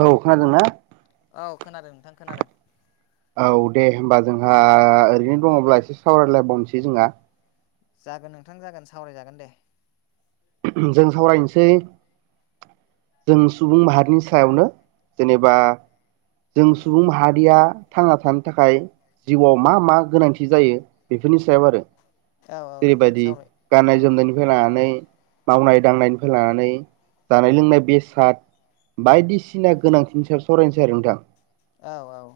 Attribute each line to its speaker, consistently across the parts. Speaker 1: औ खोनादों ना?
Speaker 2: औ खोनादों नोंथां खोनादों
Speaker 1: औ। दे होनोमबा जोंहा ओरैनो दङब्ला एसे सावरायलायबावनोसै जोंहा।
Speaker 2: जागोन नोंथां जागोन सावरायजागोन दे।
Speaker 1: जों सावरायनोसै जों सुबुं माहारिनि सायावनो जेनेबा जों
Speaker 2: औ
Speaker 1: सुबुं माहारिया थांना थानो थाखाय जिउआव मा मा गोनांथि जायो बेफोरनि सायाव आरो।
Speaker 2: औ औ नोंथां
Speaker 1: जेरैबायदि
Speaker 2: सावराय औ
Speaker 1: गाननाय जोमनायनिफ्राय लानानै मावनाय दांनायनिफ्राय लानानै जानाय लोंनाय बेसाद बायदिसिना गोनांथिनि सायाव सावरायनोसै आरो नोंथां
Speaker 2: औ औ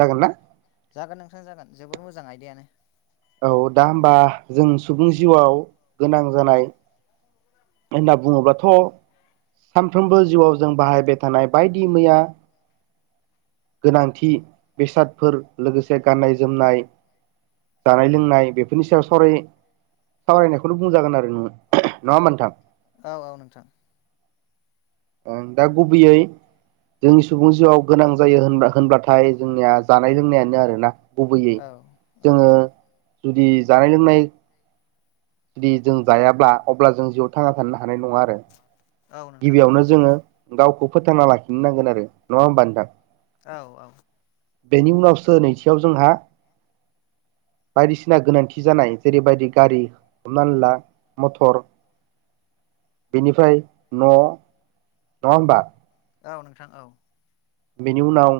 Speaker 1: जागोन ना?
Speaker 2: [inaudible]
Speaker 1: औ दा हबा जों सुबुंनि जिउआव गोनां जानाय होनना बुङोब्लाथ' सानफ्रोमबो जिउआव जों बाहायबाय थानाय बायदि मैया गोनांथि बेसादफोर लोगोसे गाननाय जोमनाय जानाय लोंनाय बेफोरनि सायावाव सावरायनायखौनो बुंजागोन आरो नोङो नङा होमबा नोंथां?
Speaker 2: औ आ नथां
Speaker 1: ओं दा गुबैयै जोंनि सुबुं जिउआव गोनां जायो होन होनब्लाथाय जोंनिया जानाय लोंनायानो आरोना गुबैयै
Speaker 2: औ औ
Speaker 1: जोङो जुदि जानाय लोंनाय जुदि जों जायाब्ला अब्ला जों जिउआव थाङा थानो ना [unintelligible] आरो
Speaker 2: औ नोंथां औ
Speaker 1: गिबियावनो जोङो गावखौ फोथांना लाखिनोनांगोन आरो नङा होमबा नोंथां?
Speaker 2: [inaudible]
Speaker 1: बेनि उनावसो नैथियाव जोंहा बायदिसिना गोनांथि जानाय जेरैबायदि गारि हमनानै ला मटर बेनिफ्राय न' नङ होनबा?
Speaker 2: औ नोंथां औ
Speaker 1: बेनि उनाव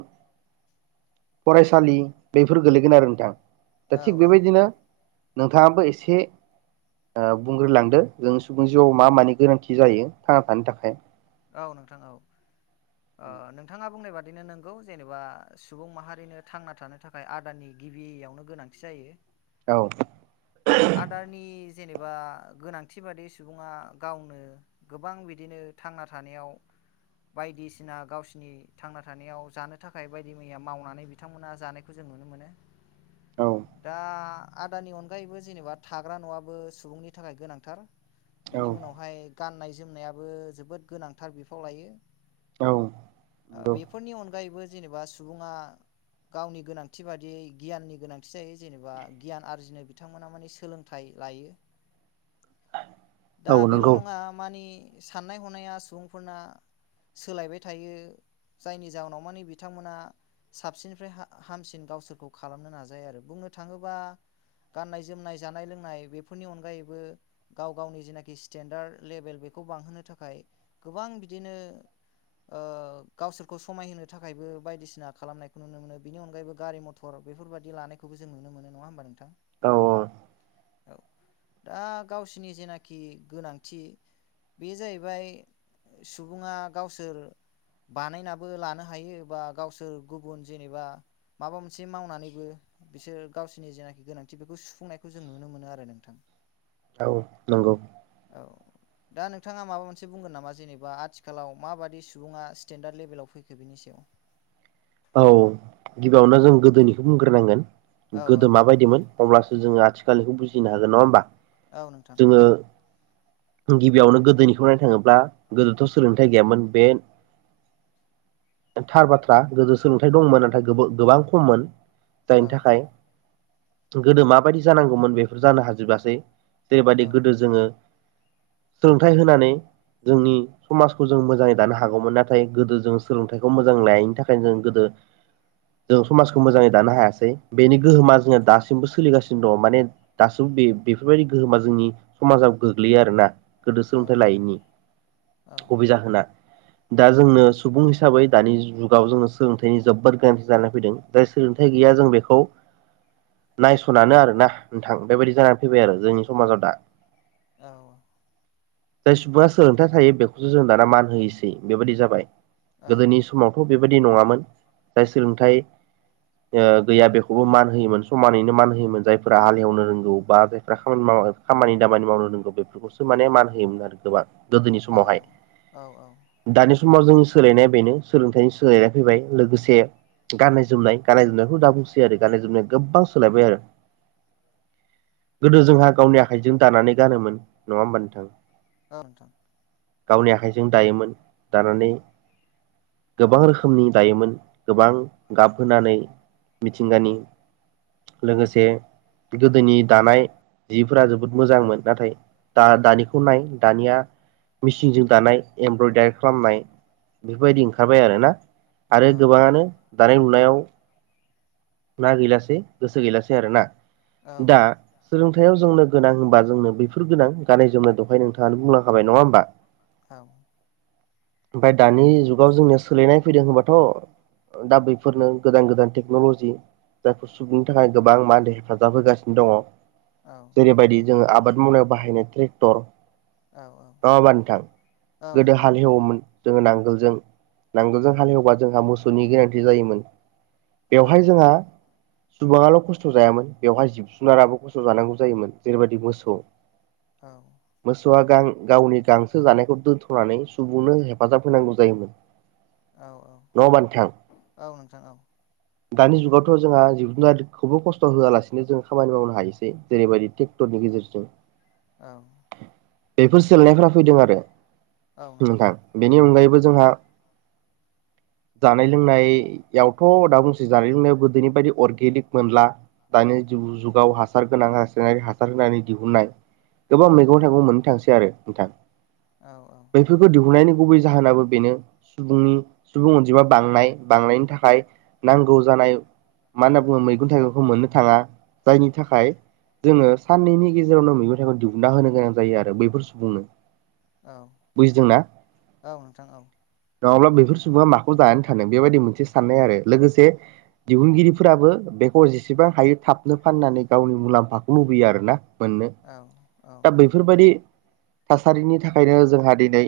Speaker 1: फरायसालि बेफोर गोलैगोन आरो नोंथां दा
Speaker 2: औ
Speaker 1: थिग
Speaker 2: औ
Speaker 1: बेबायदिनो नोंथाङाबो एसे ओ बुंग्रोलांदो जों सुबुंनि जिउआव मा मानि गोनांथि जायो थांना थानो थाखाय
Speaker 2: [inaudible] [inaudible]
Speaker 1: औ
Speaker 2: आदारनि [inaudible] [inaudible] [inaudible] नुनो मोनो
Speaker 1: औ
Speaker 2: दा आदानि अनगायैबो जेनेबा थाग्रा न'आबो सुबुंनि थाखाय गोनांथार बिनि उनावहाय [inaudible] [inaudible]
Speaker 1: औ
Speaker 2: गावनि गोनांथि बादियै गियाननि गोनांथि जायो जेनेबा गियान आरजिनो बिथांमोना मानि सोलोंथाइ लायो दा
Speaker 1: औ
Speaker 2: बेल'
Speaker 1: नंगौ
Speaker 2: नङा मानि साननाय हनाया सुबुंफोरना सोलायबाय थायो जायनि जाहोनाव मानि बिथांमोना [inaudible] गाननाय जोमनाय जानाय लोंनाय बेफोरनि अनगायैबो गाव गावनि जेनाखि स्टेेनडार्द लेभेल बे [inaudible] ओ गावसोरखौ समायहोनो थाखायबो बायदिसिना खालामनायखौ नुनो मोनो बेनि अनगायैबो गारि मथर [inaudible]
Speaker 1: औ
Speaker 2: औ दा गावसिनि जेनाखि गोनांथि बे जाहैबाय सुबुङा गावसोर बानायनाबो लानो हायो बा गावसोर गुबुन जेनेबा [inaudible]
Speaker 1: औ नंगौ
Speaker 2: [inaudible] जेनेबा आथिखालाव माबादि सुबुंङा स्टेेनडार्द लेभेलाव फैखो बिनि सायाव
Speaker 1: औ गिबियावनो जों गोदोनिखौ बुंग्रोनांगोन
Speaker 2: औ
Speaker 1: गोदो
Speaker 2: औ
Speaker 1: माबायदिमोन अब्लासो जोंङो आथिखालनिखौ बुजिनो हागोन नंङा होमबा
Speaker 2: औ नोंथां
Speaker 1: जोङो गिबियावनो गोदोनिखौ नायनो थांङोब्ला गोदोथ' सोलोंथाइ गैयामोन बे थार बाथ्रा गोदो सोलोंथाइ दंमोन नाथाय गोबां खममोन
Speaker 2: औ
Speaker 1: जायनि थाखाय गोदो माबायदि जानांगौमोन बेफोर जानो हाजोबासै जेरैबायदि
Speaker 2: औ
Speaker 1: गोदो जोंङो सोलोंथाइ होनानै जोंनि समाजखौ जों मोजांङै दानो हागौमोन नाथाय गोदो जों सोलोंथाइखौ मोजां लायैनि थाखायनो जों [inaudible] जों समाजखौ मोजांङै दानो हायासै बेनि गोहोमा जोंङो दासिमबो सोलिगासिनो दंङ माने दासिम बे बेफोरबायदि गोहोमा जोंनि समाजाव गोग्लैयो आरोना गोदो
Speaker 2: औ
Speaker 1: सोलोंथाइ लायैनि
Speaker 2: औ
Speaker 1: गुबै जाहोना दा जोंनो सुबुं हिसाबै दानि जुगाव जोंङो सोलोंथाइनि जोबोद गोनांथि जानानै फैदों जाय सोलोंथाइ गैया जों बेखौ नायस'ननानै आरोना नोंथां बेबायदि जानानै फैबाय आरो जोंनि समाजाव दा
Speaker 2: औ
Speaker 1: जाय सुबुंङा सोलोंथाइ थायो बेखौसो जों दाना मान होयोसै बेबायदि जाबाय
Speaker 2: औ
Speaker 1: गोदोनि समावथ' बेबायदि नंङामोन जाय सोलोंथाइ ओ गैया बेखौबो मान होयोमोन समानैनो मान होयोमोन जायफोरा हालेवनो रोंगौ बा जायफ्रा खामानि माव? खामानि दामानि मावनो रोंगौ बेफोरखौसो माने मान होयोमोन आरो गोबां गोदोनि
Speaker 2: औ
Speaker 1: समावहाय
Speaker 2: औ
Speaker 1: दानि समाव जोंनि सोलायनाया बेनो सोलोंथाइनि सोलायनाया फैबाय लोगोसे गाननाय जोमनाय गाननाय जोमनायखौ दा बुंसै आरो गाननाय जोमनाया गोबां सोलायबाय आरो
Speaker 2: [inaudible]
Speaker 1: गोदो जोंहा गावनि आखाइजों दानानै गानोमोन नंङा होमबा नोंथां
Speaker 2: औ नोंथां
Speaker 1: गावनि आखाइजों दायोमोन दानानै गोबां रोखोमनि दायोमोन गोबां गाब होनानै मिथिंगानि लोगोसे गोदोनि दानाय जिफोरा जोबोद मोजांमोन नाथाय दा-दानिखौ नाय दानिया मेचिनजों दानाय एमब्रयदारि खालामनाय बेफोरबायदि ओंखारबाय आरोना आरो
Speaker 2: औ
Speaker 1: गोबांङानो दानाय लुनायाव ना गैलासेै गोसो गैलासै आरोना
Speaker 2: औ
Speaker 1: दा सोलोंथाइयाव जोंनो गोनां होनबा जोंनो बैफोर गोनां गाननाय जोमनाय दहाय नोंथांङानो बुंलांखाबाय नंङा होमबा
Speaker 2: औ
Speaker 1: ओमफ्राय दानि जुगाव जोंनिया सोलायनाय फैदों होनबाथ' दा बैफोरनो गोदान गोदान टेक्न'ल'जि जायखौ सुबुंनि थाखाय गोबां मादो हेफाजाब होगासिनो दंङ
Speaker 2: औ
Speaker 1: जेरैबायदि जोंङो आबाद मावनायाव बाहायनाय ट्रेक्टर
Speaker 2: औ औ
Speaker 1: नंङा होमबा नोंथां
Speaker 2: औ
Speaker 1: गोदो
Speaker 2: नंगौ
Speaker 1: हाल
Speaker 2: नोंथां
Speaker 1: हेवोमोन जोंङो नांगोलजों नांगोलजों हालेवबा जोंहा मोसौनि गोनांथि जायोमोन
Speaker 2: औ
Speaker 1: बेवहाय जोंहा सुबुंङाल' खस्थ' जायामोन बेवहाय जिब जुनाराबो खस्थ' जानांगौ जायोमोन जेरैबायदि मोसौ
Speaker 2: औ
Speaker 1: मोसौआ गां गावनि गांसो जानायखौ दोनथ'नानै सुबुंनो हेफाजाब होनांगौ जायोमोन
Speaker 2: औ औ
Speaker 1: नङा होमबा नोंथां?
Speaker 2: औ नोंथां औ
Speaker 1: दानि जुगाव थ' जोंहा जिब जुनारखौबो खस्थ' होआलासिनो जों खामानि मावनो हायोसै जेरैबायदि ट्रेक्टरनि गेजेरजों
Speaker 2: औ
Speaker 1: बेफोर सोलायनायफोरा फैदों आरो नोंथां बेनि अनगायैबो जोंहा जानाय लोंनायावथ' दा बुंसै जानाय लोंनायाव जेरैबायदि अर्गेनिक मोनब्ला दानि जु-जुगाव हासार गोनां रासायनारि हासार होनानै दिहुननाय गोबां
Speaker 2: औ
Speaker 1: मैगं थाइगं मोननो थांसै आरो नोंथां
Speaker 2: औ
Speaker 1: बेैफोरखौ दिहुननायनि गुबै जाहोनाबो बेनो सुबुंनि सुबुं अनजिमा बांनाय बांनायनि थाखाय नांगौ जान नाय मा होनना बुङो मैगं थाइगंखौ मोननो थाङा जायनि थाखाय जोङो साननैनि गेजेरावनो मैगं थाइगं दिहुनना होनो गोनां जायो आरो बैफोर सुबुंनो
Speaker 2: औ
Speaker 1: बुजिदोंना
Speaker 2: औ नोंथां औ
Speaker 1: नङाब्ला बेफोर सुबुङा माखौ जाना थानो बेबायदि मोनसे साननाय आरो लोगोसे दिहुनगिरिफोराबो बेखौ जेसेबां हायो थाबनो फाननानै गावनि मुलाम्फाखौ लुबैयो आरोना मोननो
Speaker 2: औ औ
Speaker 1: दा बैफोरबायाददि थासारिनि थाखायनो जोंहा दिनै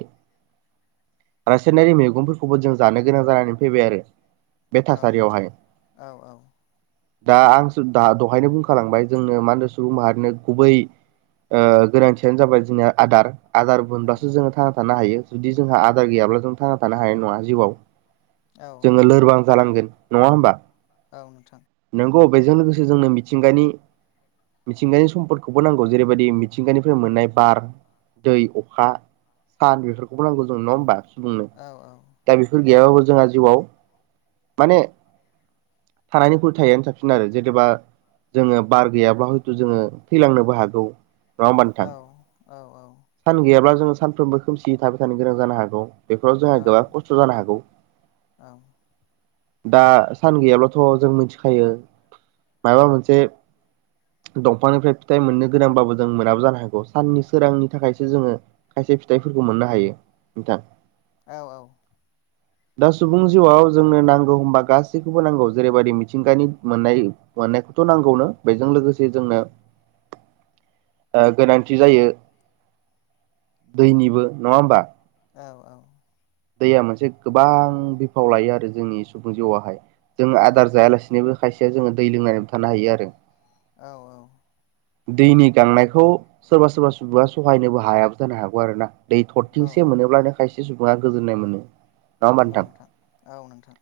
Speaker 1: रासायनारि मैगंफोरखौबो जों जानो गोनां जानानै फैबाय आरो बे
Speaker 2: औ नोंथां
Speaker 1: थासारियावहाय
Speaker 2: औ औ
Speaker 1: दा आं द दहायनो बुंखालांबाय जोंनो मा होनो सुबुं माहारिनो गुबै ओ गोनांथियानो जाबाय जोंनिया आदार आदार मोनब्लासो जोङो थांना थानो हायो जुदि जोंहा आदार गैयाब्ला जों थांना थानो हानाय नङा जिउआव
Speaker 2: औ
Speaker 1: जोङो लोरबां जालांगोन नङा होमबा
Speaker 2: औ नोंथां
Speaker 1: नोंगौ बेजों लोगोसे जोंनो मिथिंगानि मिथिंगानि सम्पदखौबो नांगौ जेरैबायदि मिथिंगानिफ्राय मोननाय बार दै अखा सान बेफोरखौबो नांगौ जों नङा होमबा उम
Speaker 2: औ
Speaker 1: दा बेफोर गैयाबाबो जोंहा जिउआव माने थानायनिख्रुय थायैआनो साबसिन आरो जेथुबा जोङो बार गैयाब्ला हयथ' जोङो थैलांनोबो हागौ नङा होमबा नोंथां
Speaker 2: औ औ
Speaker 1: सान गैयाब्ला जोङो सानफ्रोमबो खोमसि थाबाय थानो गोनां जानो हागौ बेफोराव जोंहा गोबां खस्थ' जानो हागौ दा सान गैयाब्लाथ' जों मिथिखायो मायाबा मोनसे दंफांनिफ्राय फिथाइ मोननो गोनांबाबो जों मोनाबो जानो हागौ साननि सोरांनि थाखायसो जोङो खायसे फिथाइफोरखौ मोननो हायो नोंथां
Speaker 2: औ औ
Speaker 1: दा सुबुं जिउआव जोंनो नांगौ होमबा गासैखौबो नांगौ जेरैबायदि मिथिंगानि मोननाय मोननायखौ थ' नांगौनो बेजों लोगोसे जोंनो
Speaker 2: [inaudible]
Speaker 1: ओ गोनांथि जायो दैनिबो नङा होमबा दैया मोनसे गोबां बिफाव लायो आरो जोंनि सुबुं जिउआवहाय जोंङ आदार जायालासिनोबो खायसेया जोङो दै लोंनानैबो थानो हायो आरो
Speaker 2: औ औ
Speaker 1: दैनि गांनायखौ सोरबा
Speaker 2: सुबुङा सहायनोबो हाया जानो
Speaker 1: सोरबा सुबुंआ सहायनोबो हायाबो जानो हागौ आरो ना दै
Speaker 2: हागौ आरो ना। औ
Speaker 1: थरथिंसे मोनोब्लानो खायसे सुबुङा गोजोननाय मोनो
Speaker 2: नंगौ नोंथां औ नोंथां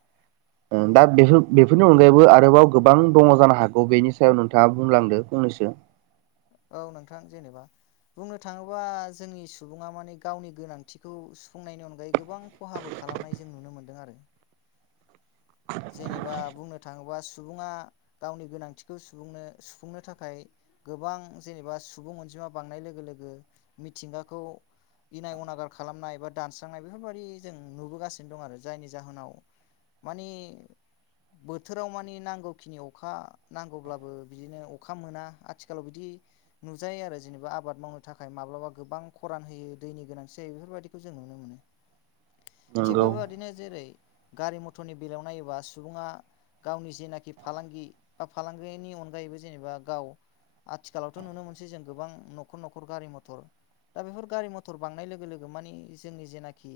Speaker 1: ओ दा बेफोर बेफोरनि अनगायैबो आरोबाव गोबां दङ जानो हागौ बेनि सायाव नोंथाङा बुंलांदों फंनै सो
Speaker 2: औ नोंथां जेनेबा बुंनो थाङोबा जोंनि सुबुङा माने गावनि गोनांथिखौ सुफुंनायनि अनगायै गोबां खहाबो खा खालामनाय जों नुनो मोनदों आरो जेनेबा बुंनो थाङोबा सुबुङा गावनि गोनांथिखौ सुबुंनो सुफुंनो थाखाय गोबां जेनेबा सुबुं अनजि मा बांनाय लोगो लोगो मिथिंगाखौ इनाय अनागार खालामनाय बा दानस्रांनाय बेफोरबायाददि जों नुबोगासिनो दं आरो जायनि जाहोनाव मानि बोथोराव माने नांगौखिनि अखा नांगौब्लाबो बिदिनो अखा मोना आथिखालाव बिदि नुजायो आरो जेनेबा आबाद मावनो थाखाय माब्लाबा गोबां खरान होयो दैनि गोनांथि जायो बेफोरबायदिखौ जोङो थिग
Speaker 1: नंगौ
Speaker 2: बेबायदिनो जेरै गारि मटरनि बेलायावनो बा सुबुङा गावनि जेनाखि फालांगि बा फालांगिनि अनगायैबो जेनेबा गाव आथिखालावथ' नुनो मोनसै जों गोबां न'खर न'खर गारि मथर दा बेफोर गारि मथर बांनाय लोगो लोगो माने जोंनि जेनाखि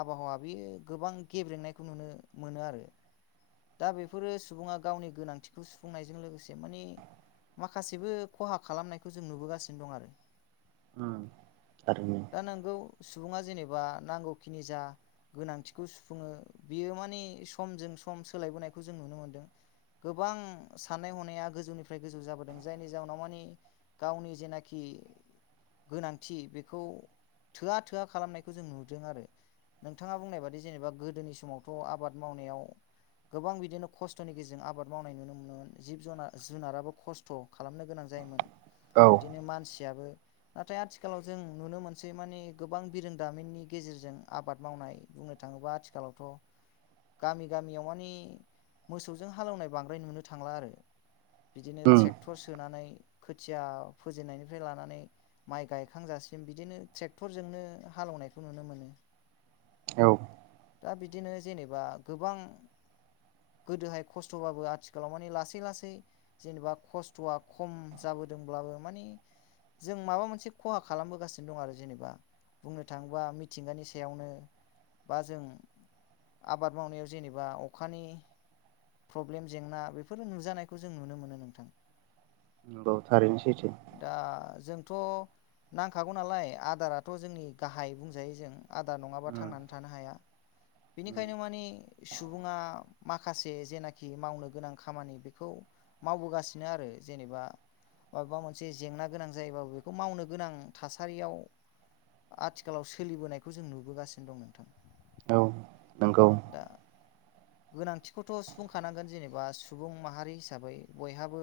Speaker 2: आबहावा बेयो गोबां गेब्रें नायखौ नुनो मोनो आरो। दा बेफोरो सुबुङा गावनि गोनांथिखौ सुफुंनायजों लोगोसे माने माखासेबो खहा खालामनायखौ जों नुबोगासिनो दं आरो
Speaker 1: उम आरो
Speaker 2: दा नोंगौ सुबुङा जेनेबा नांगौखिनि जा गोनांथिखौ सुफुङो बियो माने समजों सम सोलायबोनायखौ जों नुनो मोनदों। गोबां साननाय हनाया गोजौनिफ्राय गोजौ जाबोदों जायनि जाहोनाव माने गावनि जेनाखि गोनांथि बेखौ थोआ थोआ खालामनायखौ जों नुदों आरो नोंथाङा बुंनाय बादि जेनेबा गोदोनि समावथ' आबाद मावनायाव गोबां बिदिनो खस्थ'नि गेजेरजों आबाद मावनाय नुनो मोनोमोन जिब जुनार जुनाराबो खस्थ' खालामनो गोनां गोनां जायोमोन
Speaker 1: औ
Speaker 2: बिदिनो मानसि याबो नाथाय आथिखालाव जों नुनो मोनसै माने गोबां बिरोंदामिननि गेजेरजों आबाद मावनाय बुंनो थाङोबा आथिखालावथ' गामियाव माने मोसौजों हालेवनाय बांद्राय नुनो थांला आरो बिदिनो
Speaker 1: उम
Speaker 2: ट्रेक्टर सोनानै खोथिया फुजेनायनिफ्राय लानानै माइ गायखांजासिम बिदिनो ट्रेक्टरजोंनो हालेवनायखौ नुनो मोनो।
Speaker 1: औ
Speaker 2: दा बिदिनो जेनेबा गोबां गोदोहाय खस्थ'बाबो आथिखालाव माने लासै लासै जेनेबा खस्थ'आ खम जाबो ब्लाबो माने जों माबा मोनसे खहा खालामबोगासिनो दं आरो जेनेबा बुंनो थाङोबा मिथिंगानि सायावनो बा जों आबाद आबाद मावनायाव जेनेबा अखानि प्रब्लेम जेंना बेफोर नुजानायखौ जों नुनो मोनो नोंथां।
Speaker 1: नंगौ थारैनो सैथो।
Speaker 2: थ' नांखागौ नालाय आदाराथ' जोंनि गाहाय बुंजायो जों आदार नङाबा
Speaker 1: उम
Speaker 2: थांनानै थानो हाया।
Speaker 1: उम
Speaker 2: बिनिखायनो माने सुबुङा माखासे जेनाखि मावनो गोनां खामानि बेखौ मावबोगासिनो। आरो जेनेबा माबेबा मोनसे जेंना गोनां जायोबाबो बेखौ मावनो गोनां थासारियाव आथिखालाव सोलिबोनायखौ जों नुबोगासिनो दं नोंथां।
Speaker 1: औ नंगौ।
Speaker 2: दा गोनांथिखौथ' सुफुंखानांगोन जेनेबा सुबुं माहारि हिसाबै बयहाबो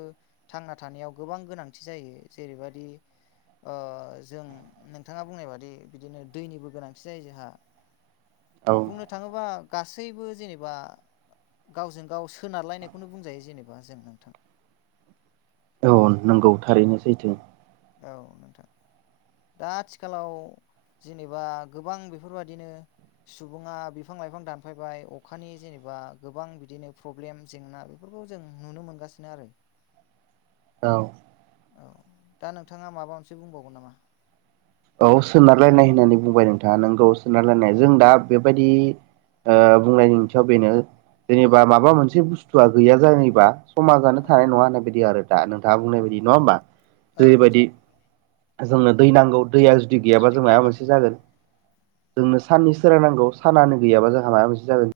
Speaker 2: थांना थानाय गोबां गोनांथि जायो जेरैबायदि जों नोंथाङा बुंनाय बादि बिदिनो दैनिबो गोनांथि जायो जोंहा।
Speaker 1: औ
Speaker 2: बुंनो थाङोबा गासैबो जेनेबा गावजों गाव सोनारलायनायखौनो बुंजायो जेनेबा जों नोंथां।
Speaker 1: नंगौ थारैनो सैथो
Speaker 2: औ नोंथां दा आथिखालाव जेनेबा गोबां बेफोरबायाददिनो सुबुङा बिफां लाइफां दानफायबाय अखानि जेनेबा गोबां बिदिनो प्रब्लेम जेंना बे खौ जों नुनो मोनगासिनो आरो
Speaker 1: औ
Speaker 2: औ दा नोंथाङा माबा मोनसे बुंबावगोन नामा?
Speaker 1: औ सोनारलायनाय होननानै बुंबाय नोंथाङा नोंगौ सोनारलायनाय जों दा बेबायदि ओ बुंनायनि ओंथियाव बेनो जेनेबा माबा मोनसे बुस्थुआ गैया जायोबा समाजानो
Speaker 2: औ
Speaker 1: थानाय नङा होननाय बायदि आरो दा नोंथाङा बुंनायबादि नङा होनोमबा?
Speaker 2: औ नोंथां
Speaker 1: जोंनो दै नांगौ दैया जुदि गैयाबा जों माबा मोनसे जागोन। जोंनो साननि सोरां नांगौ सानआानो गैयाबा जोंहा माबा मोनसे जागोन।